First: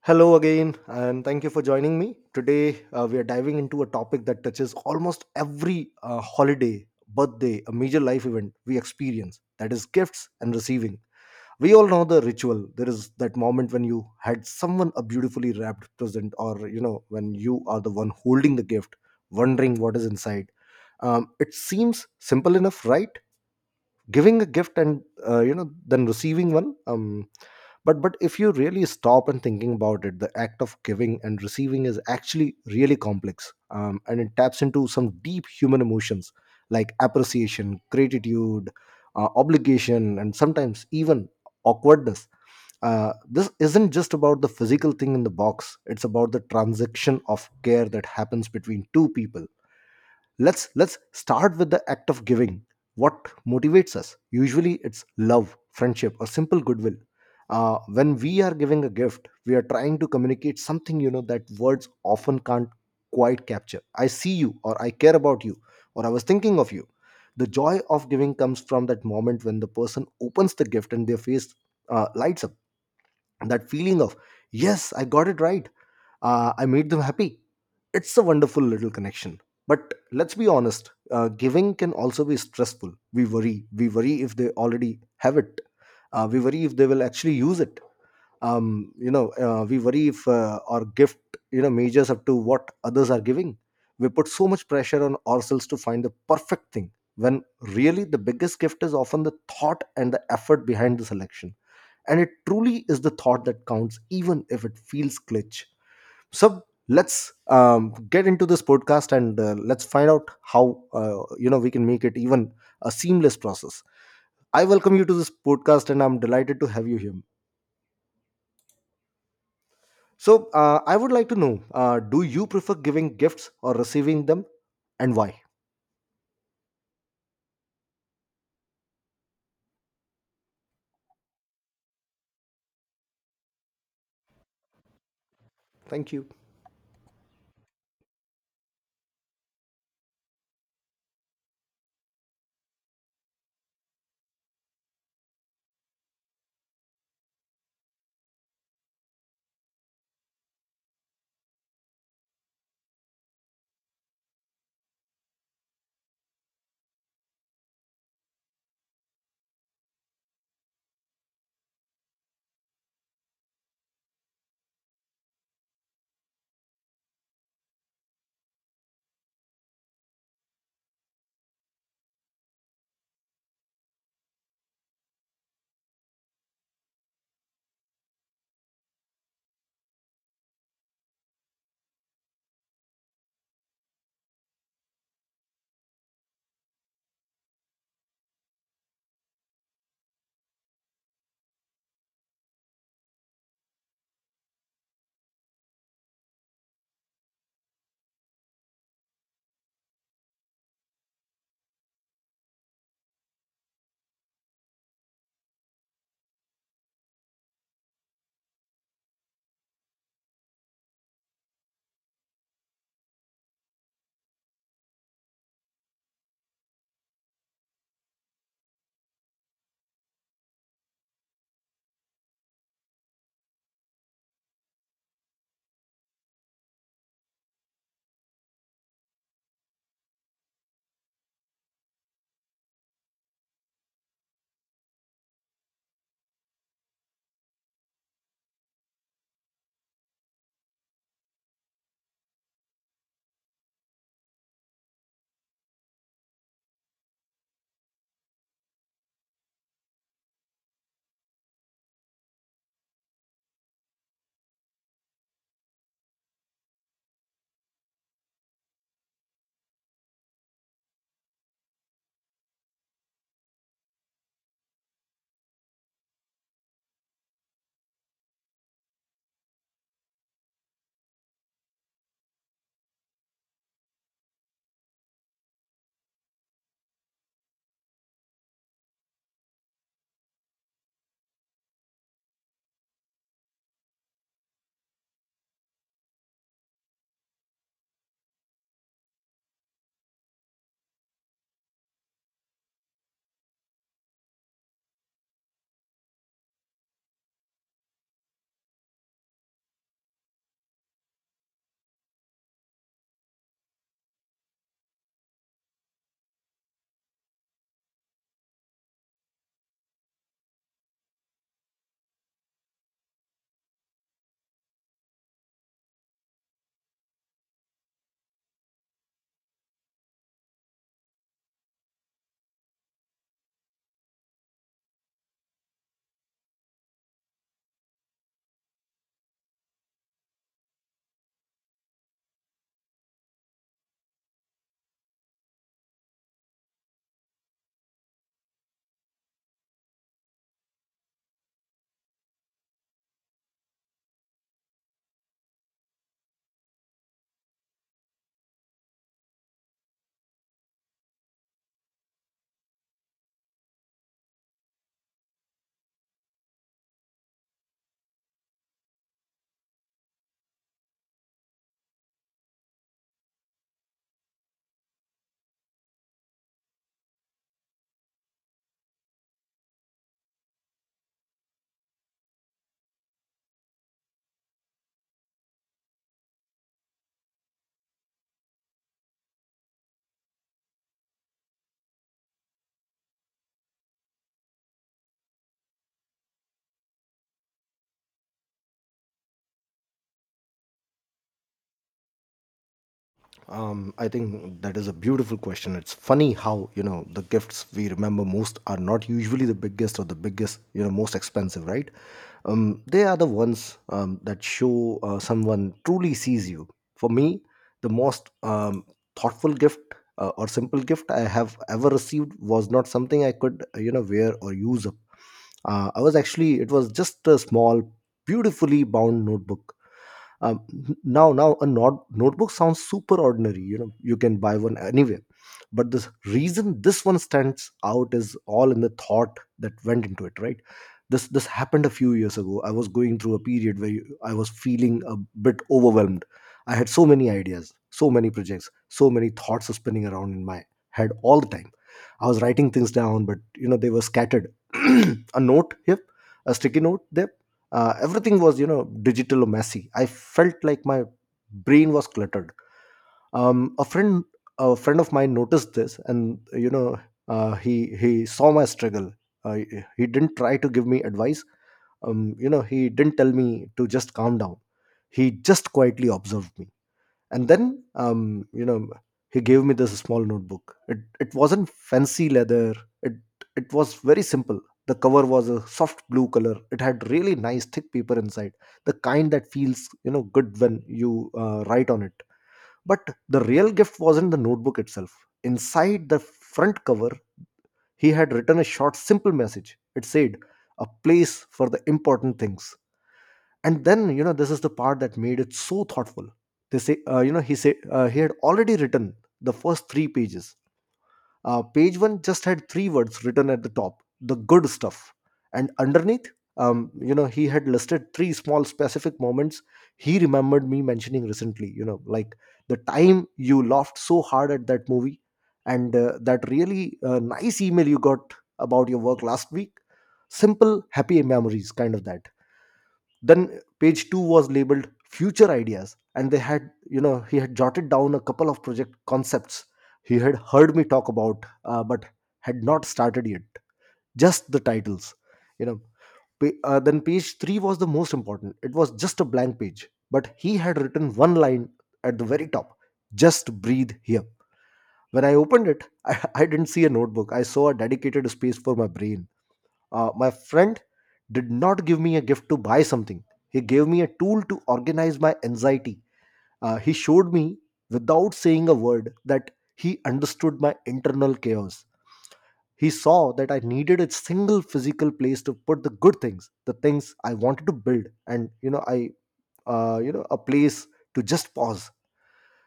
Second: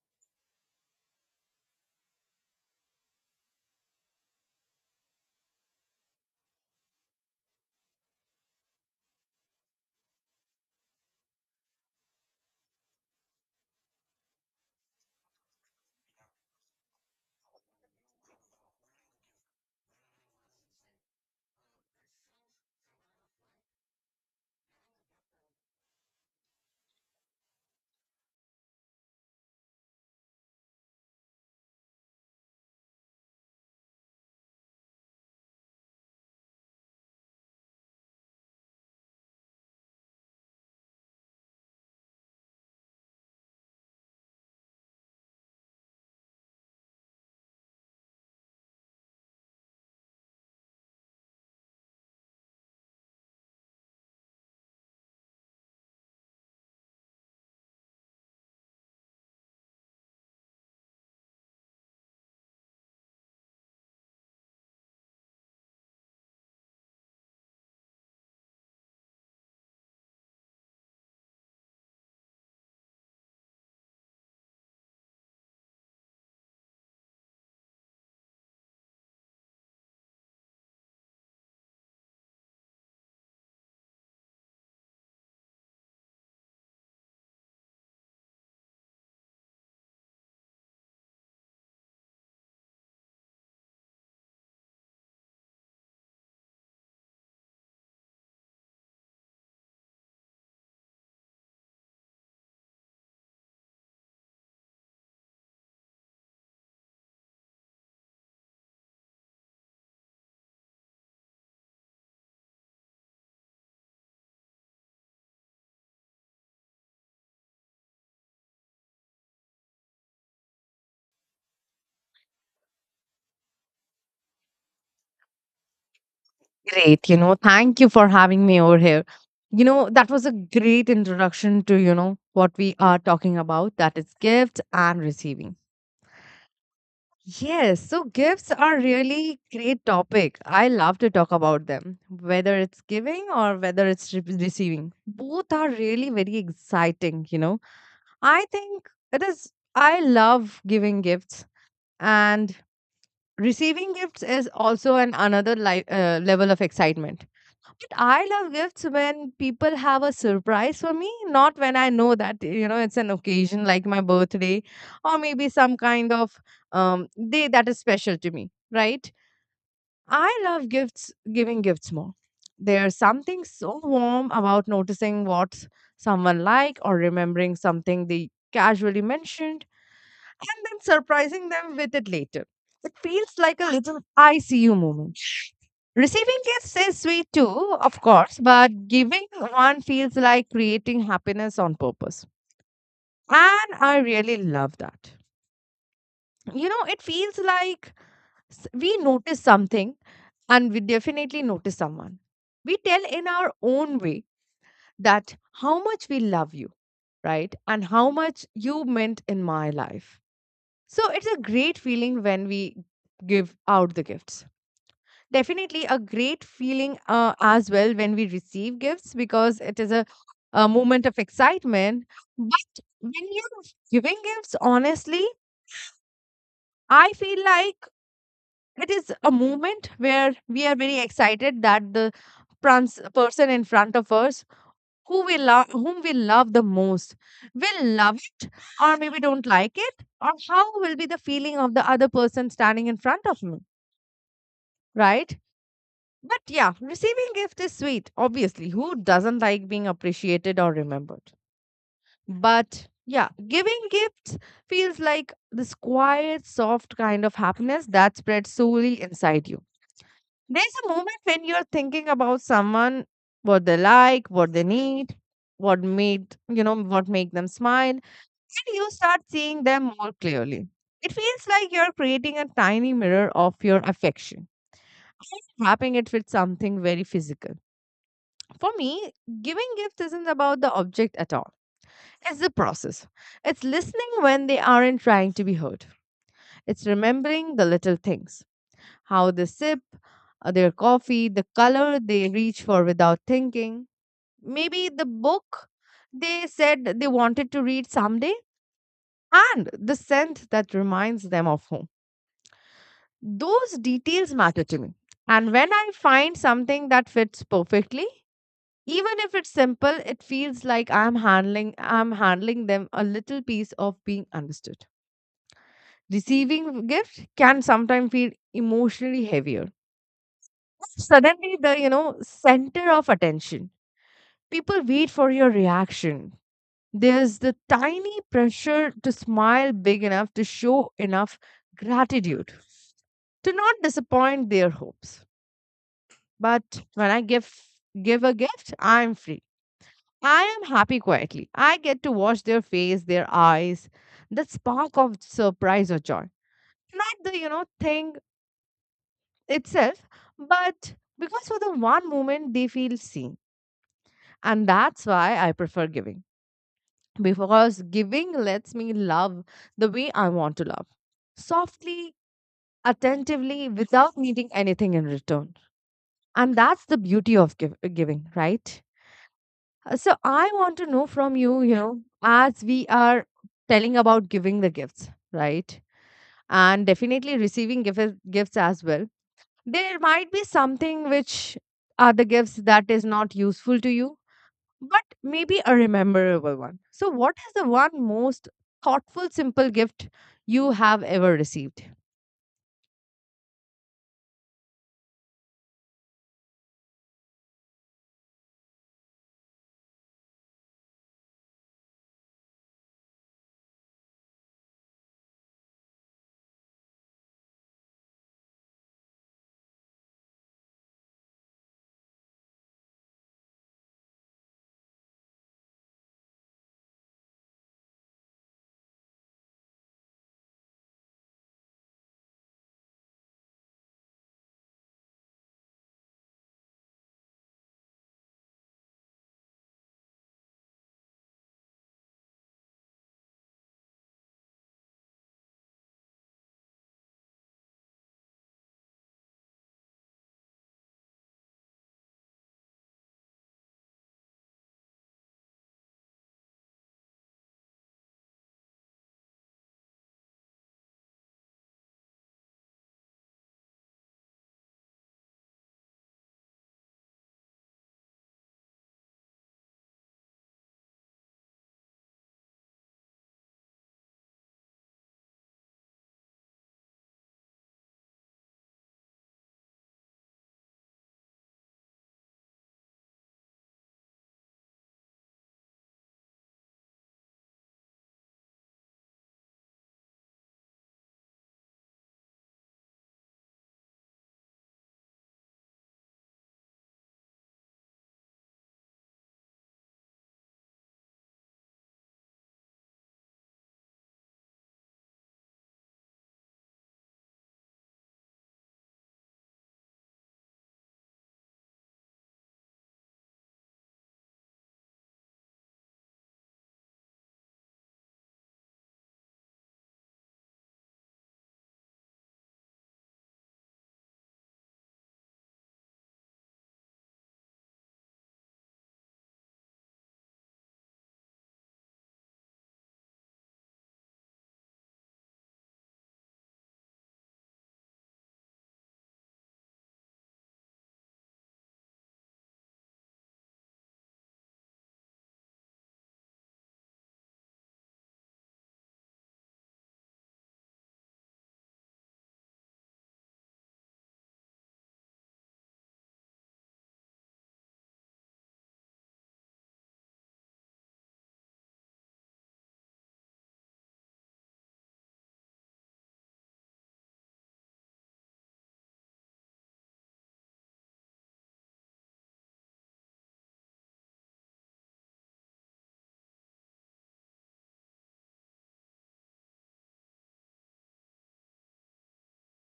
Hello again, and thank you for joining me. Today, we are diving into a topic that touches almost every holiday, birthday, a major life event we experience, that is, gifts and receiving. We all know the ritual. There is that moment when you had someone a beautifully wrapped present, or you know, when you are the one holding the gift, wondering what is inside. It seems simple enough, right? Giving a gift, and you know, than receiving one. But if you really stop and thinking about it, the act of giving and receiving is actually really complex, and it taps into some deep human emotions like appreciation, gratitude, obligation, and sometimes even awkwardness. This isn't just about the physical thing in the box, it's about the transaction of care that happens between two people. Let's start with the act of giving. What motivates us? Usually it's love, friendship, or simple goodwill. When we are giving a gift, we are trying to communicate something, you know, that words often can't quite capture. I see you, or I care about you, or I was thinking of you. The joy of giving comes from that moment when the person opens the gift and their face lights up. That feeling of yes, I got it right, I made them happy. It's a wonderful little connection. But let's be honest, giving can also be stressful. We worry, if they already have it, we worry if they will actually use it, we worry if our gift, you know, measures up to what others are giving. We put so much pressure on ourselves to find the perfect thing, when really the biggest gift is often the thought and the effort behind the selection. And it truly is the thought that counts, even if it feels glitch. So let's get into this podcast, and let's find out how, you know, we can make it even a seamless process. I welcome you to this podcast, and I'm delighted to have you here. So I would like to know, do you prefer giving gifts or receiving them, and why? Great, you know, thank you for having me over here. You know, that was a great introduction to, you know, what we are talking about that is gifts and receiving. Thank you. Yes, so gifts are really great topic. I love to talk about them, whether it's giving or whether it's receiving. Both are really very exciting, you know. I think it is I love giving gifts and receiving gifts is also an another level of excitement. I love gifts when people have a surprise for me, not when I know that, you know, it's an occasion like my birthday or maybe some kind of day that is special to me, right? I love gifts, giving gifts more. There's something so warm about noticing what someone like or remembering something they casually mentioned and then surprising them with it later. It feels like a little ICU moment. Receiving gifts is sweet too, of course, but giving one feels like creating happiness on purpose. And I really love that. You know, it feels like we notice something and we definitely notice someone. We tell in our own way that how much we love you, right? And how much you meant in my life. So it's a great feeling when we give out the gifts. Definitely a great feeling as well when we receive gifts because it is a moment of excitement. But when you're giving gifts, honestly, I feel like it is a moment where we are very excited that the person in front of us whom we love the most will love it or maybe don't like it or how will be the feeling of the other person standing in front of me, right? But yeah, receiving gift is sweet. Obviously, who doesn't like being appreciated or remembered? But yeah, giving gifts feels like this quiet, soft kind of happiness that spreads solely inside you. There's a moment when you're thinking about someone, what they like, what they need, what make them smile, and you start seeing them more clearly. It feels like you're creating a tiny mirror of your affection, wrapping it with something very physical. For me, giving gifts isn't about the object at all. It's the process. It's listening when they aren't trying to be heard. It's remembering the little things, how they sip their coffee, the color they reach for without thinking, maybe the book they said they wanted to read someday, and the scent that reminds them of home. Those details matter to me. And when I find something that fits perfectly, even if it's simple, it feels like I'm handling them a little piece of being understood. Receiving gift can sometimes feel emotionally heavier. Suddenly the center of attention. People wait for your reaction. There's the tiny pressure to smile big enough, to show enough gratitude, to not disappoint their hopes. But when I give a gift, I'm free. I am happy quietly. I get to watch their face, their eyes, that spark of surprise or joy. Not the, you know, thing itself, but because for the one moment they feel seen. And that's why I prefer giving. Because giving lets me love the way I want to love. Softly, attentively, without needing anything in return. And that's the beauty of giving, right? So I want to know from you, you know, as we are telling about giving the gifts, right? And definitely receiving gifts as well. There might be something which are the gifts that is not useful to you but maybe a rememberable one. So, what is the one most thoughtful, simple gift you have ever received? I think that is a beautiful question. It's funny how, you know, the gifts we remember most are not usually the biggest, or the biggest, you know, most expensive, right? They are the ones, that show someone truly sees you. For me, the most thoughtful gift or simple gift I have ever received was not something I could, you know, wear or use up. It was just a small, beautifully bound notebook. um, now now a not- Notebook sounds super ordinary, you know, you can buy one anywhere. But the reason this one stands out is all in the thought that went into it, right? This happened a few years ago. I was going through a period where I was feeling a bit overwhelmed. I had so many ideas, so many projects, so many thoughts spinning around in my head all the time. I was writing things down, but you know, they were scattered. A note here, a sticky note there, everything was, you know, digital or messy. I felt like my brain was cluttered. um, a friend a friend of mine noticed this, and you know, uh, he he saw my struggle. uh, he didn't try to give me advice. You know, he didn't tell me to just calm down. He just quietly observed me, and then, you know, he gave me this small notebook. It wasn't fancy leather, it it was very simple. The cover was a soft blue color. It had really nice thick paper inside, the kind that feels, you know, good when you write on it. But the real gift wasn't the notebook itself. Inside the front cover, he had written a short simple message. It said, a place for the important things. And then, you know, this is the part that made it so thoughtful. They say, you know, he said, he had already written the first three pages. Page one just had three words written at the top, the good stuff. And underneath, you know, he had listed three small specific moments he remembered me mentioning recently, you know, like the time you laughed so hard at that movie, and that really nice email you got about your work last week. Simple happy memories, kind of that. Then page 2 was labeled future ideas, and they had you know, he had jotted down a couple of project concepts he had heard me talk about, but had not started yet. Just the titles, you know. Then page 3 was the most important. It was just a blank page, but he had written one line at the very top, just breathe here. When I opened it, I didn't see a notebook, I saw a dedicated space for my brain. My friend did not give me a gift to buy something. He gave me a tool to organize my anxiety. He showed me, without saying a word, that he understood my internal chaos. He saw that I needed a single physical place to put the good things, the things I wanted to build, and you know, you know, a place to just pause.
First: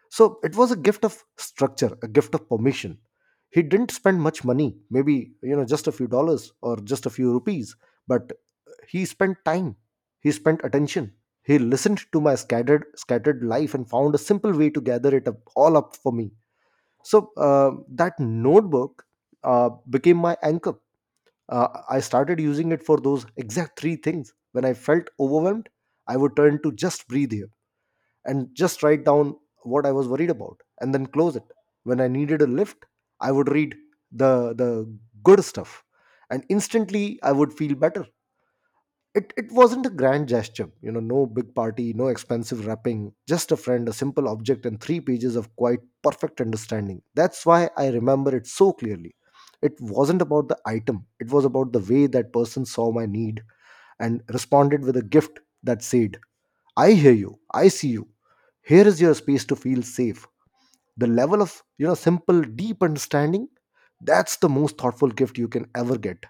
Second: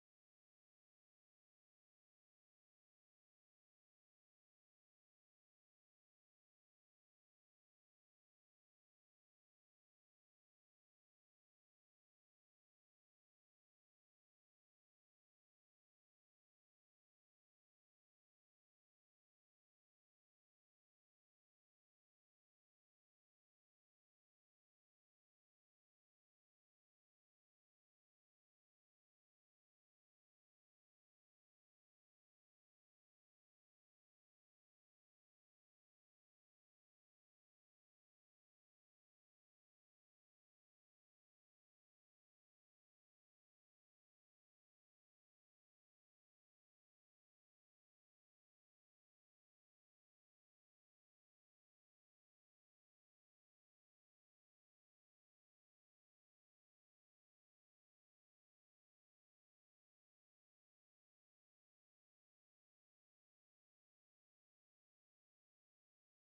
So it was a gift of structure, a gift of permission. He didn't spend much money, maybe, you know, just a few dollars or just a few rupees, but he spent time, he spent attention. He listened to my scattered life and found a simple way to gather it up, all up for me. So that notebook became my anchor. I started using it for those exact three things. When I felt overwhelmed, I would turn to just breathe here, and just write down what I was worried about, and then close it. When I needed a lift, I would read the good stuff, and instantly I would feel better. It wasn't a grand gesture, you know, no big party, no expensive wrapping, just a friend, a simple object, and three pages of quite perfect understanding. That's why I remember it so clearly. It wasn't about the item, it was about the way that person saw my need and responded with a gift that said, I hear you, I see you, here is your space to feel safe. The level of, you know, simple deep understanding, that's the most thoughtful gift you can ever get.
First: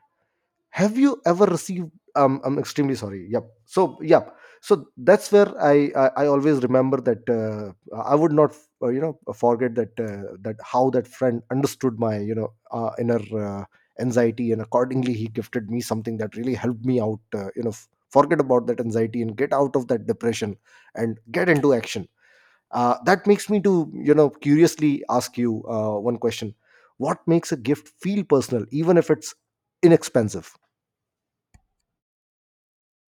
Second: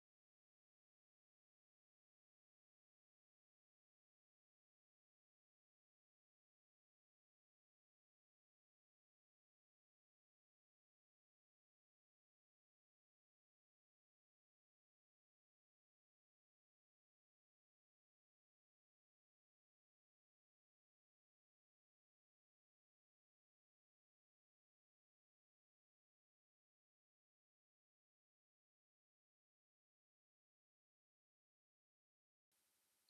Have you ever received? I'm extremely sorry. Yep, so, yep, so that's where I always remember that. I would not, you know, forget that, that how that friend understood my, you know, inner uh, anxiety, and accordingly he gifted me something that really helped me out, you know, forget about that anxiety and get out of that depression and get into action. That makes me to, you know, curiously ask you one question. What makes a gift feel personal, even if it's inexpensive?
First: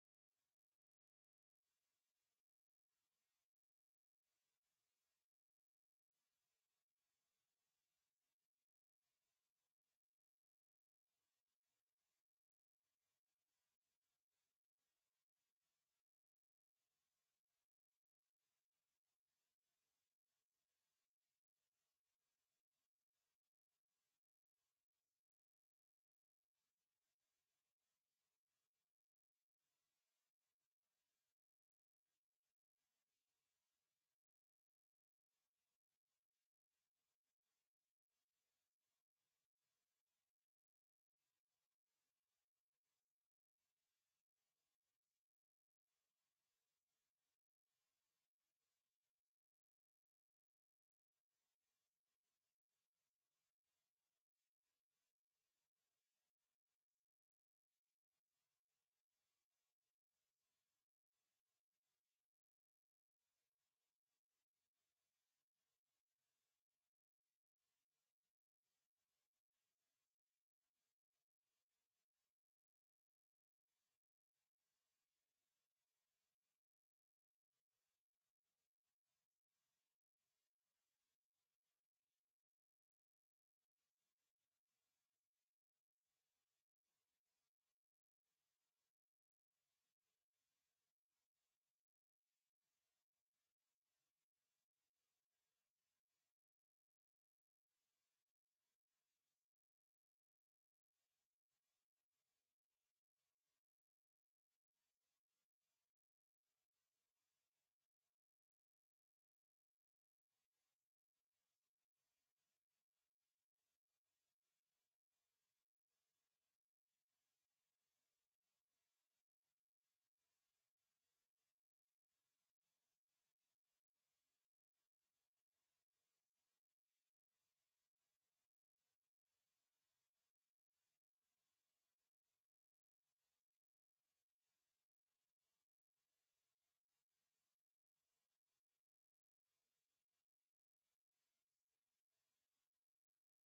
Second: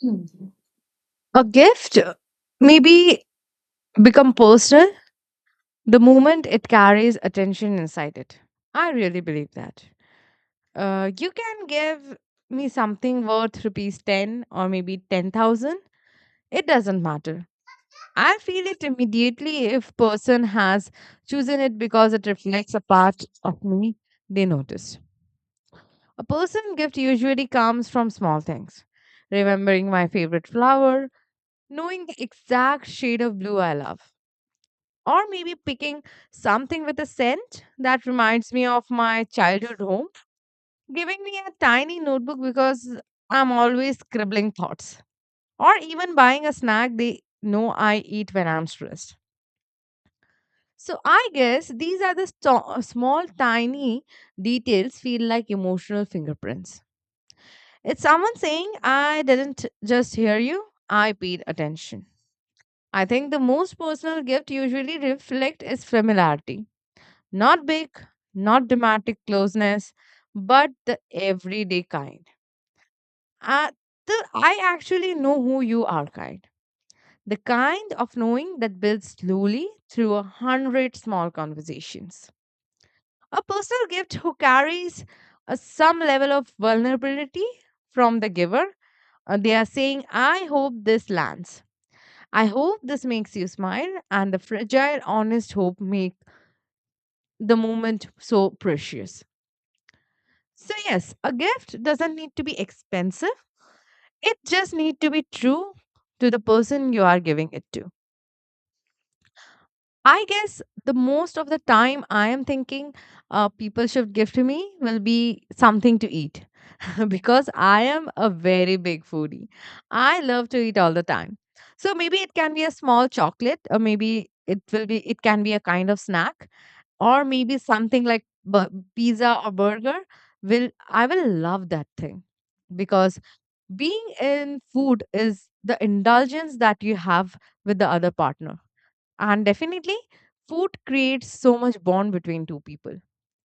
Mhm. A gift maybe become personal the moment it carries attention inside it. I really believe that. You can give me something worth rupees 10 or maybe 10,000. It doesn't matter. I feel it immediately if person has chosen it because it reflects a part of me they noticed. A person gift usually comes from small things. Remembering my favorite flower, knowing the exact shade of blue I love, or maybe picking something with a scent that reminds me of my childhood home, giving me a tiny notebook because I'm always scribbling thoughts, or even buying a snack they know I eat when I'm stressed. So I guess these are the small, tiny details feel like emotional fingerprints. It's someone saying, I didn't just hear you, I paid attention. I think the most personal gift usually reflect is familiarity. Not big, not dramatic closeness, but the everyday kind. Uh, the I actually know who you are kind. The kind of knowing that builds slowly through a hundred small conversations. A personal gift who carries some level of vulnerability from the giver. They are saying, I hope this lands. I hope this makes you smile. And the fragile, honest hope make the moment so precious. So, yes, a gift doesn't need to be expensive. It just need to be true to the person you are giving it to. I guess the most of the time I am thinking people should gift me will be something to eat because I am a very big foodie. I love to eat all the time. So maybe it can be a small chocolate, or maybe it will be it can be a kind of snack, or maybe something like pizza or burger. Will I will love that thing because being in food is the indulgence that you have with the other partner. And definitely, food creates so much bond between two people.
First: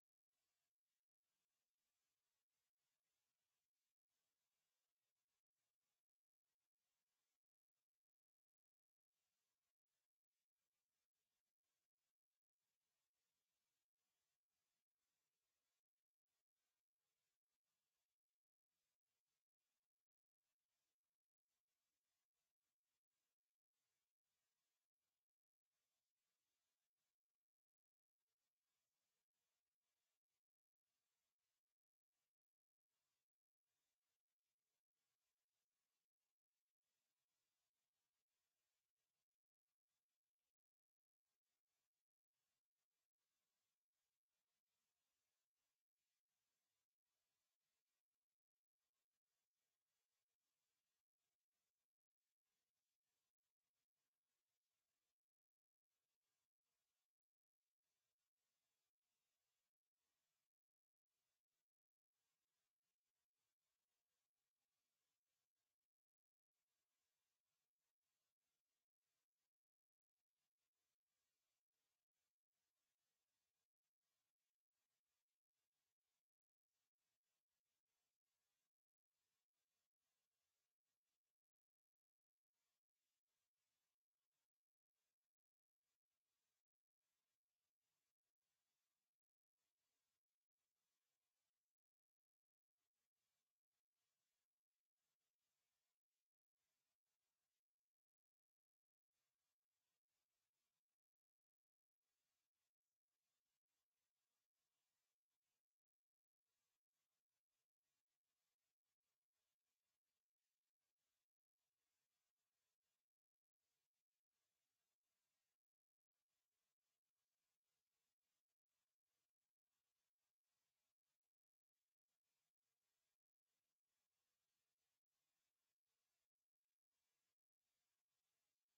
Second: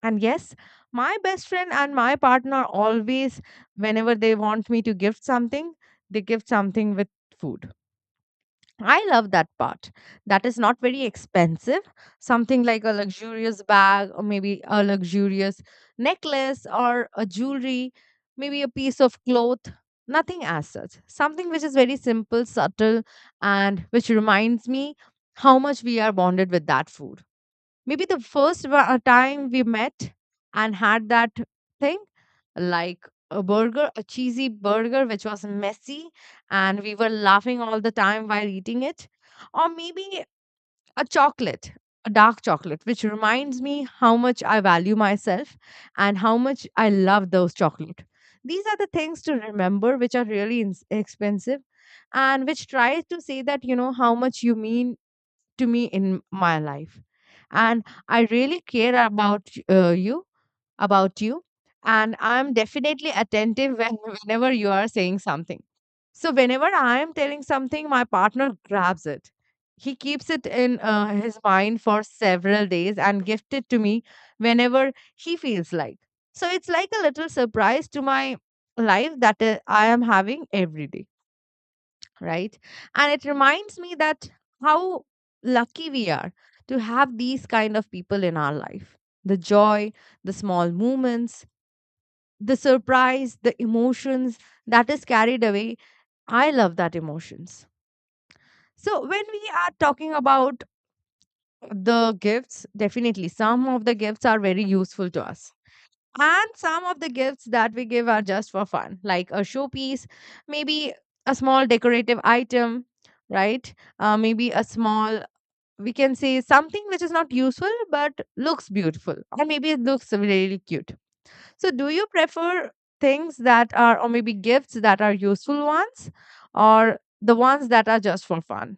And yes, my best friend and my partner always, whenever they want me to gift something, they gift something with food. I love that part. That is not very expensive. Something like a luxurious bag, or maybe a luxurious necklace, or a jewelry, maybe a piece of cloth. Nothing as such. Something which is very simple, subtle, and which reminds me how much we are bonded with that food, maybe the first time we met and had that thing, like a burger, a cheesy burger which was messy and we were laughing all the time while eating it, or maybe a chocolate, a dark chocolate which reminds me how much I value myself and how much I love those chocolate. These are the things to remember, which are really expensive and which tries to say that you know how much you mean to me in my life, and I really care about you about you, and I'm definitely attentive when, whenever you are saying something. So whenever I am telling something, my partner grabs it. He keeps it in his mind for several days and gifts it to me whenever he feels like. So it's like a little surprise to my life, that I am having every day, right? And it reminds me that how lucky we are to have these kind of people in our life. The joy, the small moments, the surprise, the emotions that is carried away. I love that emotions. So when we are talking about the gifts, definitely some of the gifts are very useful to us, and some of the gifts that we give are just for fun, like a showpiece, maybe a small decorative item, right? Maybe a small, we can say something which is not useful but looks beautiful, or maybe it looks really cute. So, do you prefer things that are, or maybe gifts that are useful ones, or the ones that are just for fun?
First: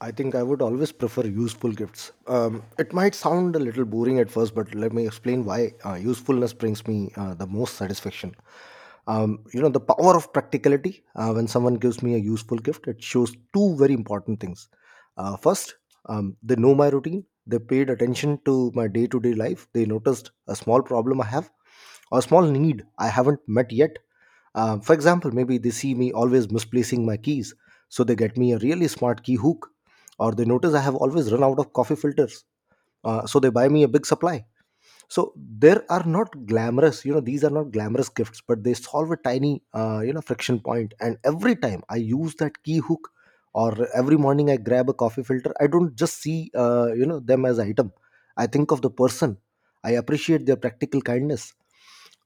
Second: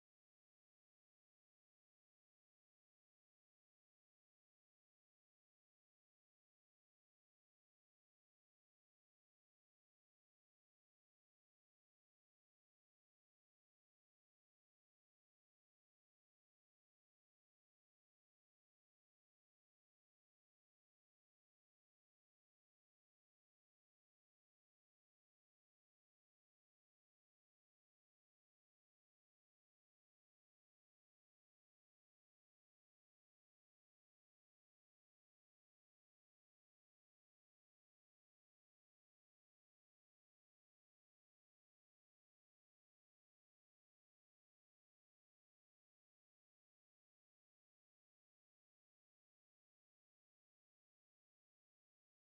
I think I would always prefer useful gifts. It might sound a little boring at first, but let me explain why. Usefulness brings me the most satisfaction. You know, the power of practicality. When someone gives me a useful gift, it shows two very important things. First, they know my routine, they paid attention to my day to day life, they noticed a small problem I have, or a small need I haven't met yet. For example, maybe they see me always misplacing my keys, so they get me a really smart key hook. Or they notice I have always run out of coffee filters, so they buy me a big supply. So there are not glamorous, you know, these are not glamorous gifts, but they solve a tiny, you know, friction point. And every time I use that key hook or every morning I grab a coffee filter, I don't just see them as item. I think of the person. I appreciate their practical kindness.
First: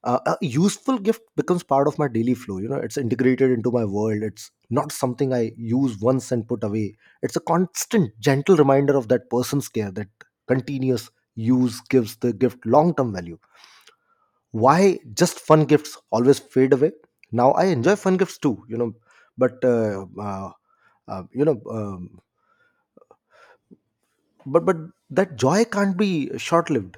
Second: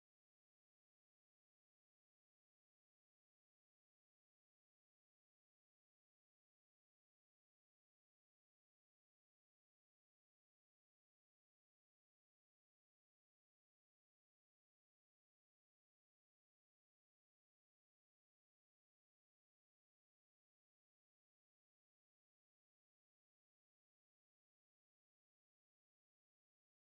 A useful gift becomes part of my daily flow. You know, it's integrated into my world. It's not something I use once and put away. It's a constant gentle reminder of that person's care. That continuous use gives the gift long term value. Why just fun gifts always fade away. Now I enjoy fun gifts too, you know, but you know but that joy can't be short lived.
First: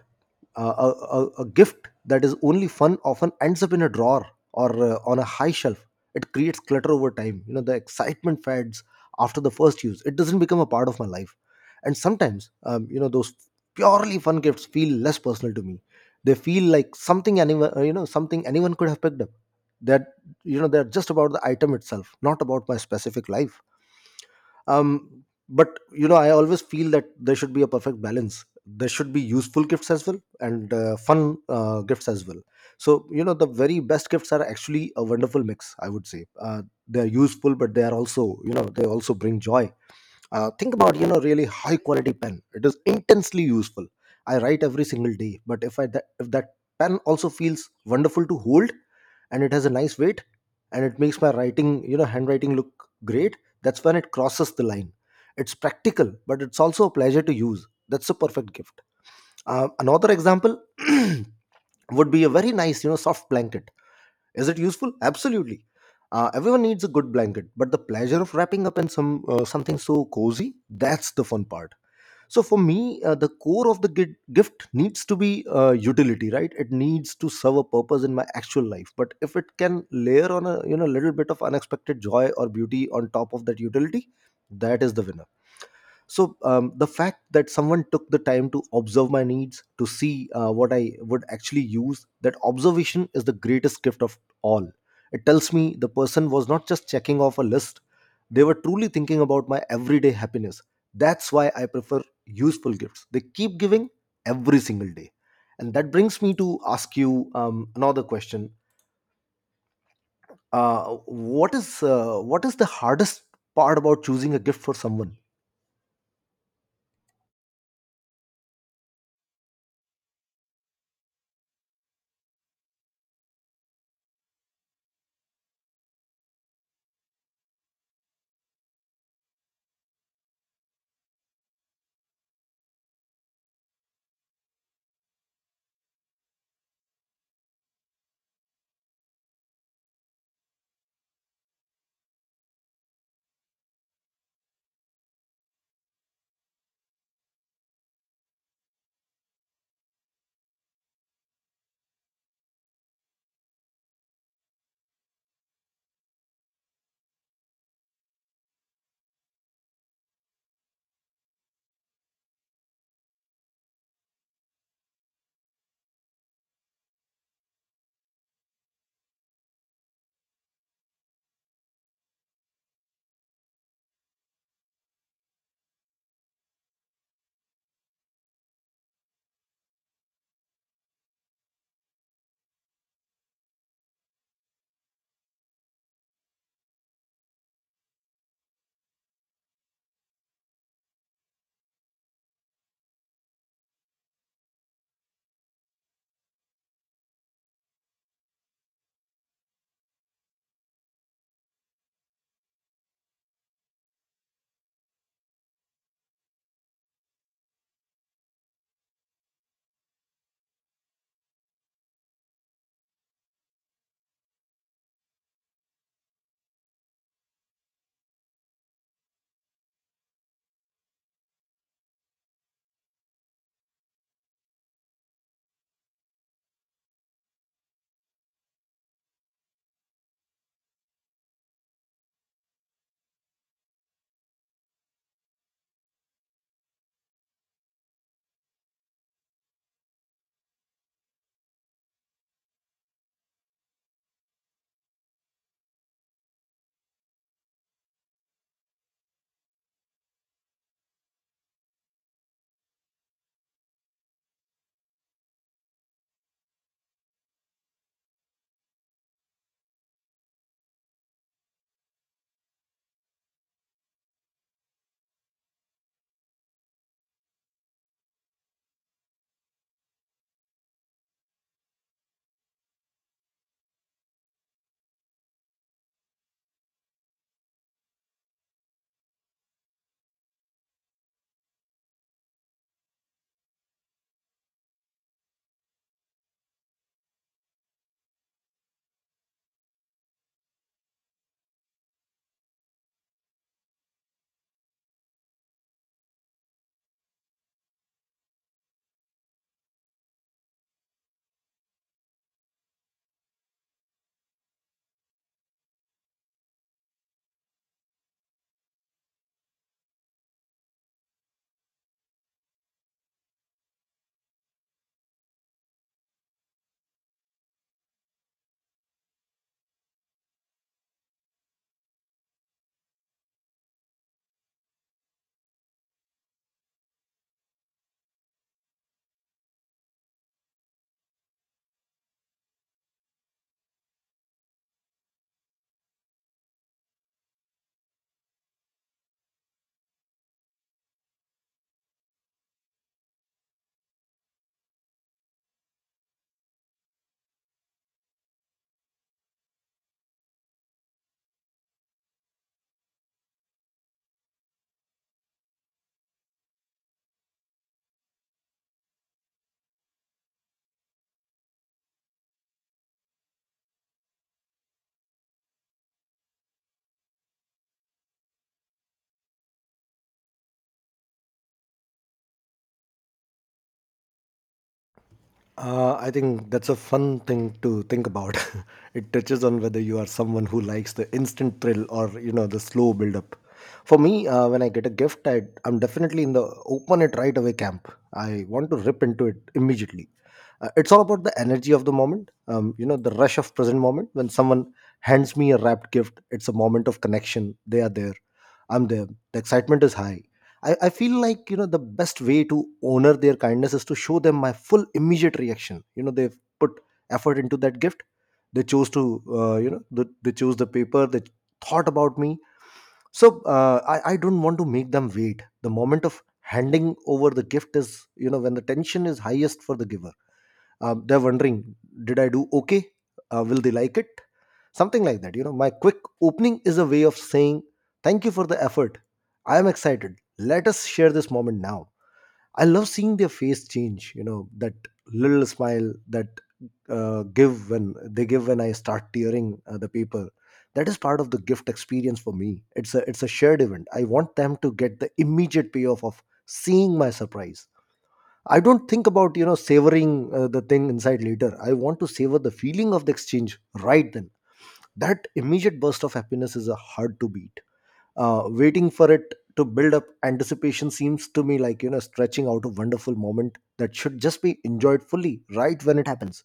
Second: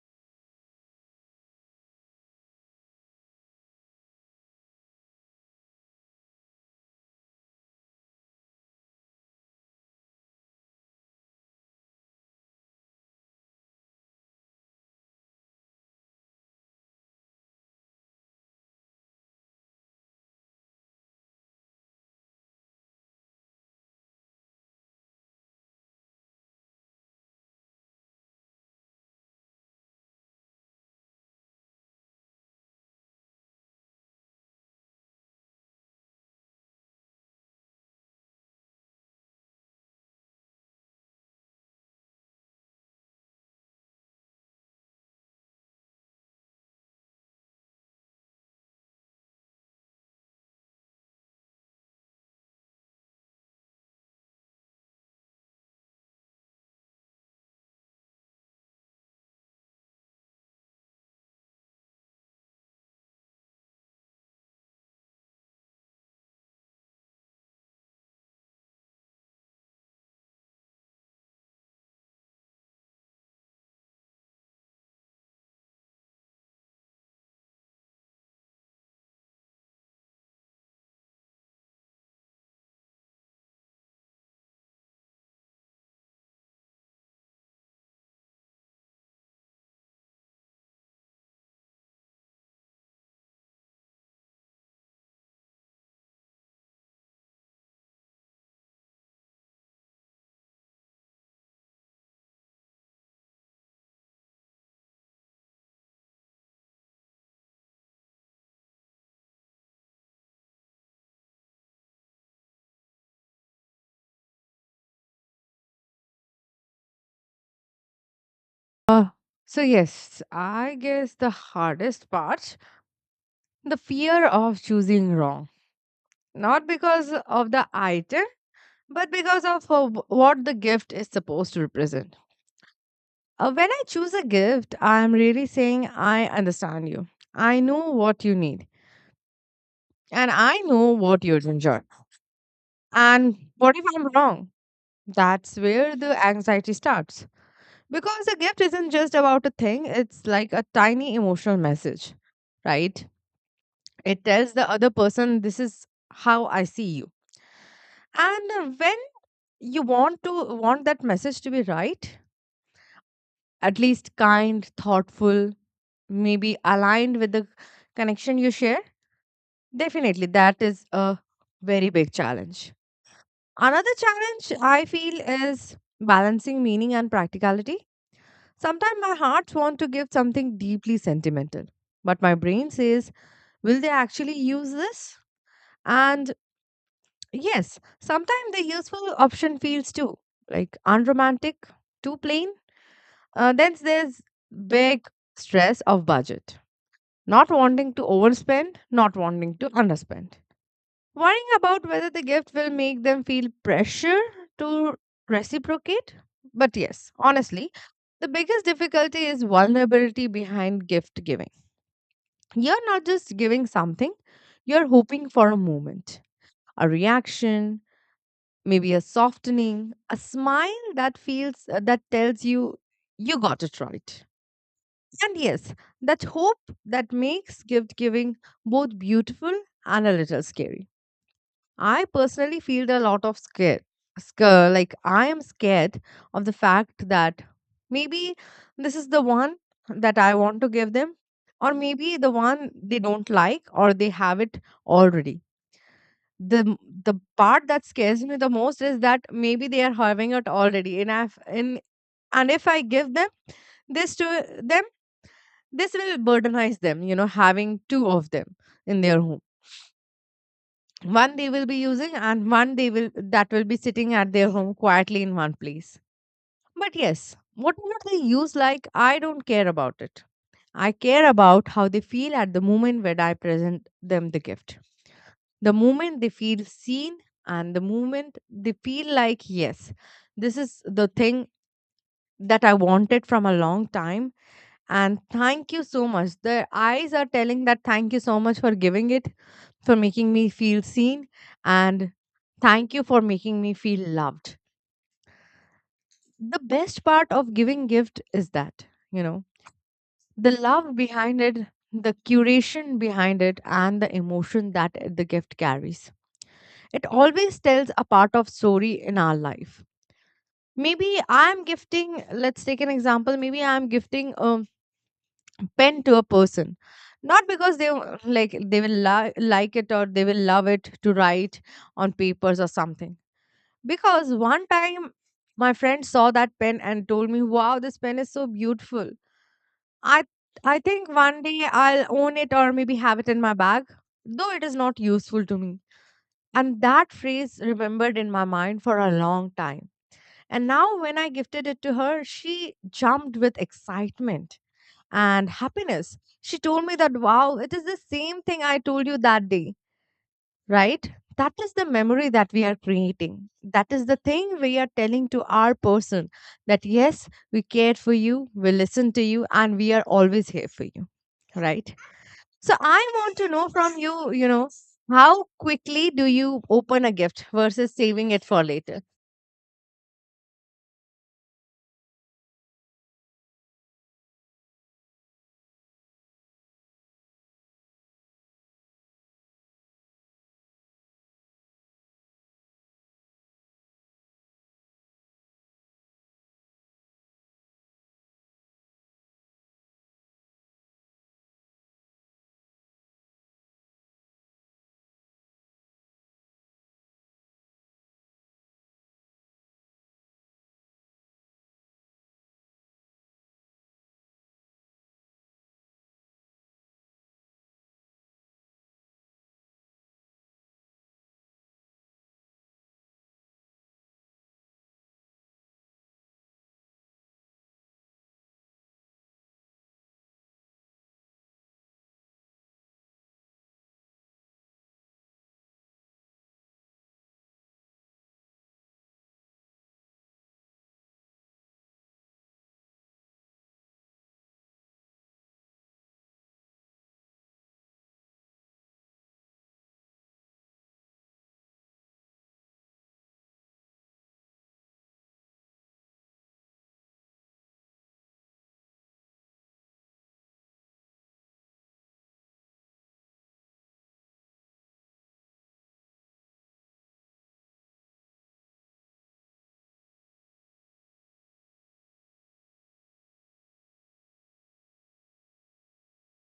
A gift that is only fun often ends up in a drawer or on a high shelf. It creates clutter over time. You know, the excitement fades. After the first use it doesn't become a part of my life. And sometimes, you know, those purely fun gifts feel less personal to me. They feel like something anyone, something anyone could have picked up. That, you know, they're just about the item itself, not about my specific life. um but you know, I always feel that there should be a perfect balance. There should be useful gifts as well and fun gifts as well. So you know, the very best gifts are actually a wonderful mix, I would say. They are useful, but they are also, you know, they also bring joy. Think about, you know, really high quality pen. It is intensely useful. I write every single day. But if that pen also feels wonderful to hold and it has a nice weight, and it makes my writing, you know, handwriting look great, that's when it crosses the line. It's practical, but it's also a pleasure to use. That's a perfect gift. Another example would be a very nice, you know, soft blanket. Is it useful? Absolutely. Everyone needs a good blanket, but the pleasure of wrapping up in something so cozy, that's the fun part. So for me, the core of the gift needs to be utility, right? It needs to serve a purpose in my actual life. But if it can layer on a, you know, little bit of unexpected joy or beauty on top of that utility, that is the winner. So the fact that someone took the time to observe my needs, to see what I would actually use, that observation is the greatest gift of all. It tells me the person was not just checking off a list. They were truly thinking about my everyday happiness. That's why I prefer useful gifts. They keep giving every single day. And that brings me to ask you another question. What is the hardest part about choosing a gift for someone? Uh, so yes, I guess the hardest part, the fear of choosing wrong. Not because of the item, but because of what the gift is supposed to represent. When I choose a gift, I'm really saying, I understand you. I know what you need. And I know what you'd enjoy. And what if I'm wrong? That's where the anxiety starts. Because a gift isn't just about a thing, it's like a tiny emotional message, right? It tells the other person, this is how I see you. And when you want to want that message to be right, at least kind, thoughtful, maybe aligned with the connection you share, definitely that is a very big challenge. Another challenge I feel is balancing meaning and practicality. Sometimes my hearts want to give something deeply sentimental, but my brain says, will they actually use this? And yes, sometimes the useful option feels too like unromantic, too plain. Then there's big stress of budget, not wanting to overspend, not wanting to underspend, worrying about whether the gift will make them feel pressure to reciprocate. But yes, honestly, the biggest difficulty is vulnerability behind gift giving. You're not just giving something, you're hoping for a moment, a reaction, maybe a softening, a smile that feels that tells you you got it right. And yes, that hope that makes gift giving both beautiful and a little scary. I personally feel a lot of scare. Like I am scared of the fact that maybe this is the one that I want to give them, or maybe the one they don't like, or they have it already. the m- The part that scares me the most is that maybe they are having it already, and if I give them this to them, this will burdenize them, you know, having two of them in their home. One they will be using and one they will that will be sitting at their home quietly in one place. But yes, whatever they use, like, I don't care about it. I care about how they feel at the moment when I present them the gift. The moment they feel seen, and the moment they feel like, yes, this is the thing that I wanted from a long time. And thank you so much, their eyes are telling that, thank you so much for giving it, for making me feel seen, and thank you for making me feel loved. The best part of giving gift is that, you know, the love behind it, the curation behind it, and the emotion that the gift carries. It always tells a part of story in our life. Maybe I'm gifting, let's take an example, maybe I'm gifting a pen to a person. Not because they will like it, or they will love it to write on papers or something. Because one time my friend saw that pen and told me, "Wow, this pen is so beautiful. I think one day I'll own it or maybe have it in my bag, though it is not useful to me." And that phrase remembered in my mind for a long time. And now when I gifted it to her, she jumped with excitement and happiness. She told me that, "Wow, it is the same thing I told you that day." Right? That is the memory that we are creating. That is the thing we are telling to our person, that yes, we cared for you, we listened to you, and we are always here for you, right? So I want to know from you, you know, how quickly do you open a gift versus saving it for later? I think that's a fun thing to think about. It touches on whether you are someone who likes the instant thrill or, you know, the slow build up. For me, when I get a gift, I'm definitely in the open it right away camp. I want to rip into it immediately. It's all about the energy of the moment. You know, the rush of present moment. When someone hands me a wrapped gift, it's a moment of connection. They are there. I'm there. The excitement is high. I feel like, you know, the best way to honor their kindness is to show them my full immediate reaction. You know, they've put effort into that gift. They chose to, they chose the paper. They thought about me. So I don't want to make them wait. The moment of handing over the gift is, you know, when the tension is highest for the giver. Um, they're wondering, did I do okay? Uh, will they like it? Something like that. You know, my quick opening is a way of saying thank you for the effort. I am excited. Let us share this moment now. I love seeing their face change. You know, that little smile that give when I start tearing the paper. That is part of the gift experience for me. It's a, it's a shared event. I want them to get the immediate payoff of seeing my surprise. I don't think about, you know, savoring the thing inside later. I want to savor the feeling of the exchange right then. That immediate burst of happiness is hard to beat. Uh, waiting for it to build up anticipation seems to me like, you know, stretching out a wonderful moment that should just be enjoyed fully right when it happens.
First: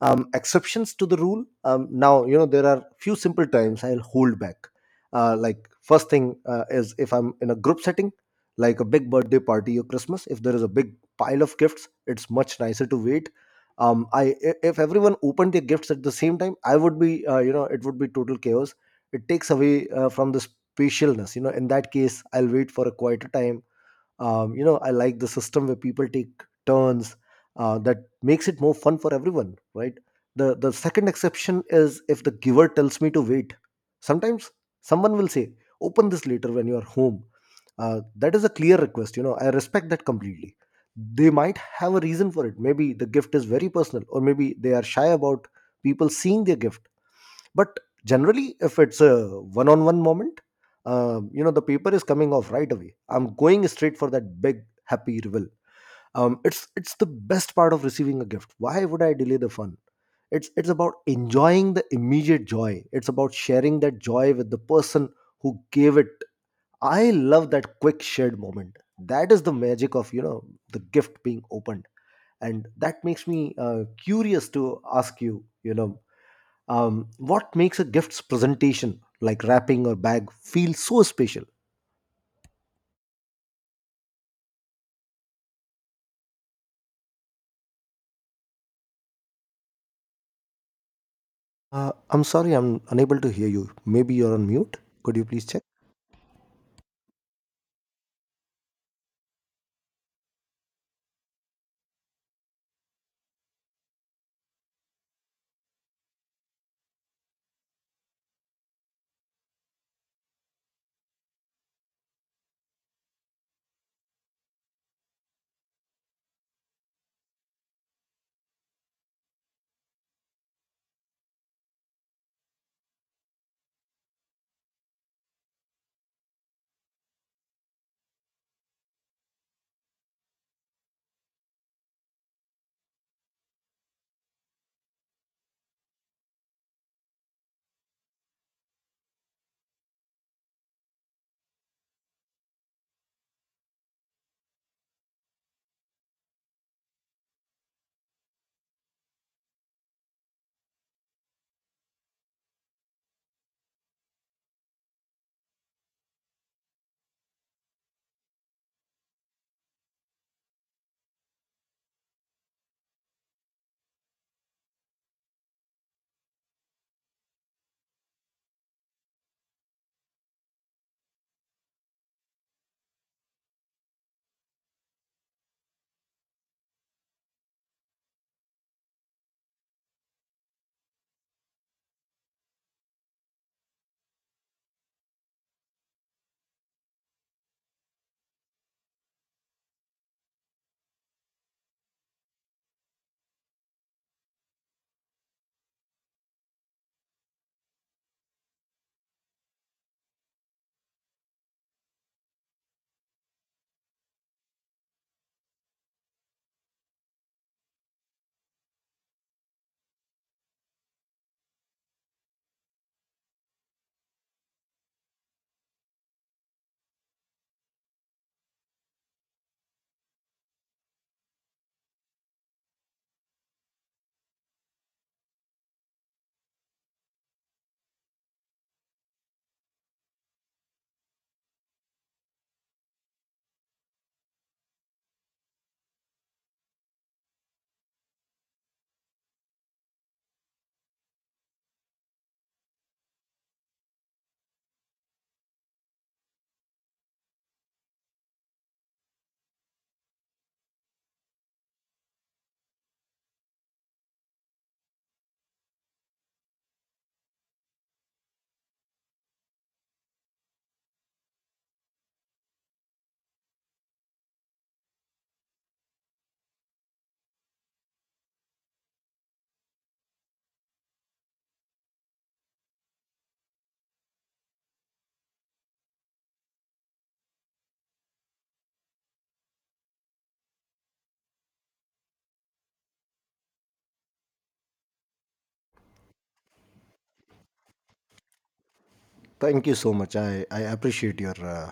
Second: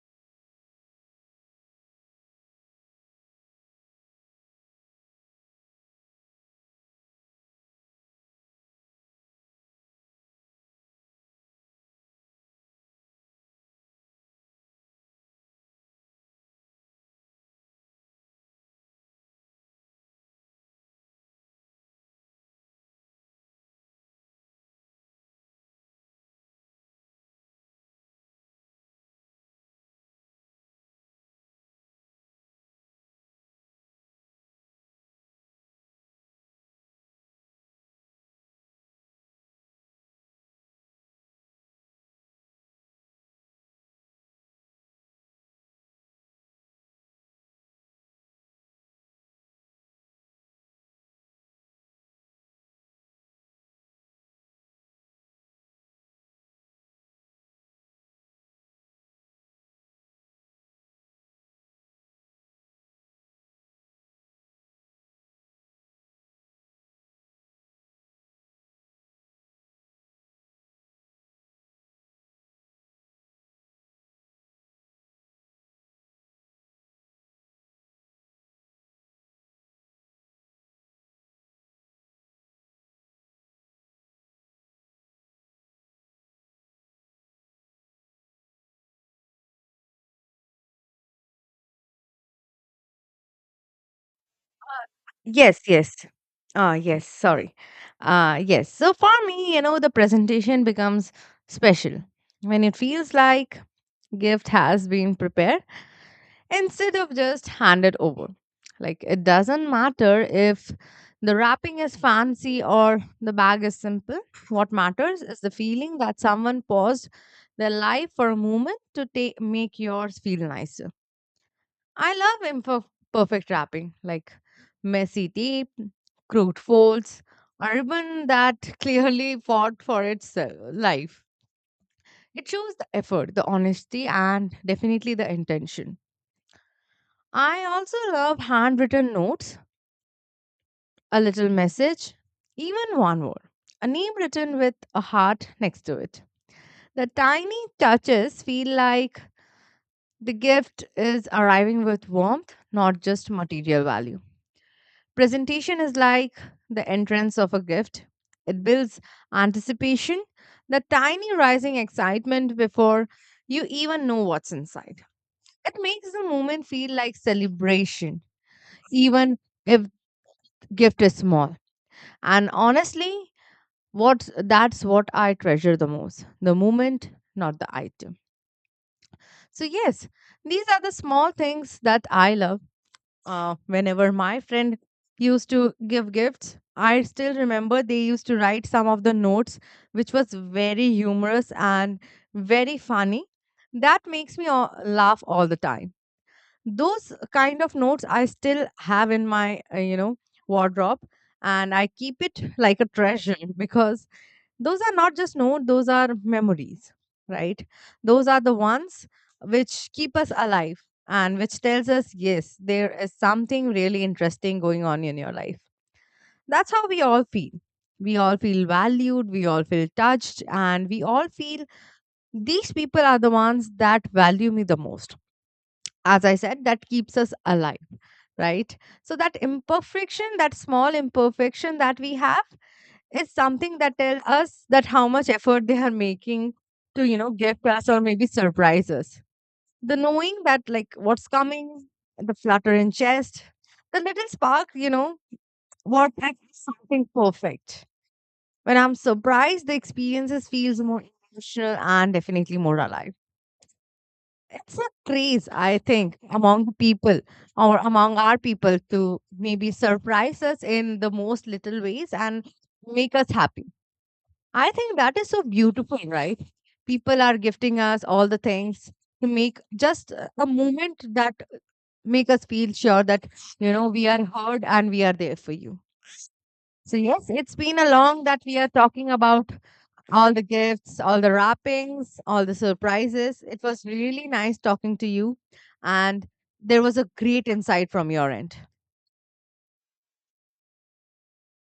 Um, exceptions to the rule. Now, you know, there are few simple times I'll hold back. Like first thing is if I'm in a group setting, like a big birthday party or Christmas. If there is a big pile of gifts, it's much nicer to wait. um, i if everyone opened their gifts at the same time, I would be, you know, it would be total chaos. It takes away from the spatialness. You know, in that case I'll wait for a quieter time. Um, you know, I like the system where people take turns. That makes it more fun for everyone, right? The second exception is if the giver tells me to wait. Sometimes someone will say, open this later when you are home. Uh, that is a clear request. You know, I respect that completely. They might have a reason for it. Maybe the gift is very personal, or maybe they are shy about people seeing their gift. But generally, if it's a one-on-one moment, you know, the paper is coming off right away. I'm going straight for that big happy reveal. Um, it's the best part of receiving a gift. Why would I delay the fun? It's about enjoying the immediate joy. It's about sharing that joy with the person who gave it. I love that quick shared moment. That is the magic of, you know, the gift being opened. And that makes me curious to ask you, you know, what makes a gift's presentation, like wrapping or bag, feel so special? I'm sorry, I'm unable to hear you. Maybe you're on mute. Could you please Yes, check? yes. Ah, yes, sorry. Yes. So for me, you know, the presentation becomes special when it feels like gift has been prepared instead of just hand it over. Like, it doesn't matter if the wrapping is fancy or the bag is simple. What matters is the feeling that someone paused their life for a moment to take make yours feel nicer. I love imperfect wrapping, like messy tape, crude folds, a ribbon that clearly fought for its life. It shows the effort, the honesty, and definitely the intention. I also love handwritten notes, a little message, even one word, a name written with a heart next to it. The tiny touches feel like the gift is arriving with warmth, not just material value. Presentation is like the entrance of a gift. It builds anticipation, the tiny rising excitement before you even know what's inside. It makes the moment feel like celebration, even if the gift is small. And honestly, what's that's what I treasure the most, the moment, not the item. So, yes, these are the small things that I love. Whenever my friend used to give gifts, I still remember they used to write some of the notes, which was very humorous and very funny. That makes me laugh all the time. Those kind of notes I still have in my, you know, wardrobe, and I keep it like a treasure because those are not just notes, those are memories, right? Those are the ones which keep us alive and which tells us, yes, there is something really interesting going on in your life. That's how we all feel. We all feel valued, we all feel touched, and we all feel these people are the ones that value me the most. As I said, that keeps us alive, right? So that imperfection, that small imperfection that we have, it's something that tells us that how much effort they are making to, you know, gift us or maybe surprise us. The knowing that, like, what's coming, the flutter in chest, the little spark, you know, what, like, something perfect. When I'm surprised, the experiences feels more emotional and definitely more alive. It's a craze, I think, among the people or among our people to maybe surprise us in the most little ways and make us happy. I think that is so beautiful, right? People are gifting us all the things to make just a moment that make us feel sure that, you know, we are heard and we are there for you. So yes, it's been a long that we are talking about all the gifts, all the wrappings, all the surprises. It was really nice talking to you, and there was a great insight from your end. Thank you so much. I appreciate your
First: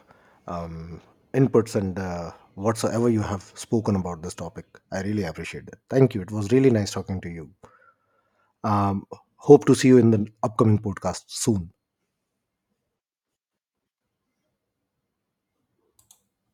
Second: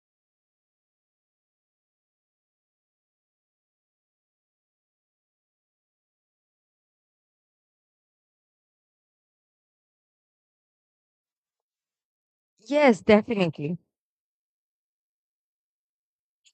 um, inputs and whatsoever you have spoken about this topic. I really appreciate it. Thank you. It was really nice talking to you. Um, hope to see you in the upcoming podcast soon. Yes, definitely.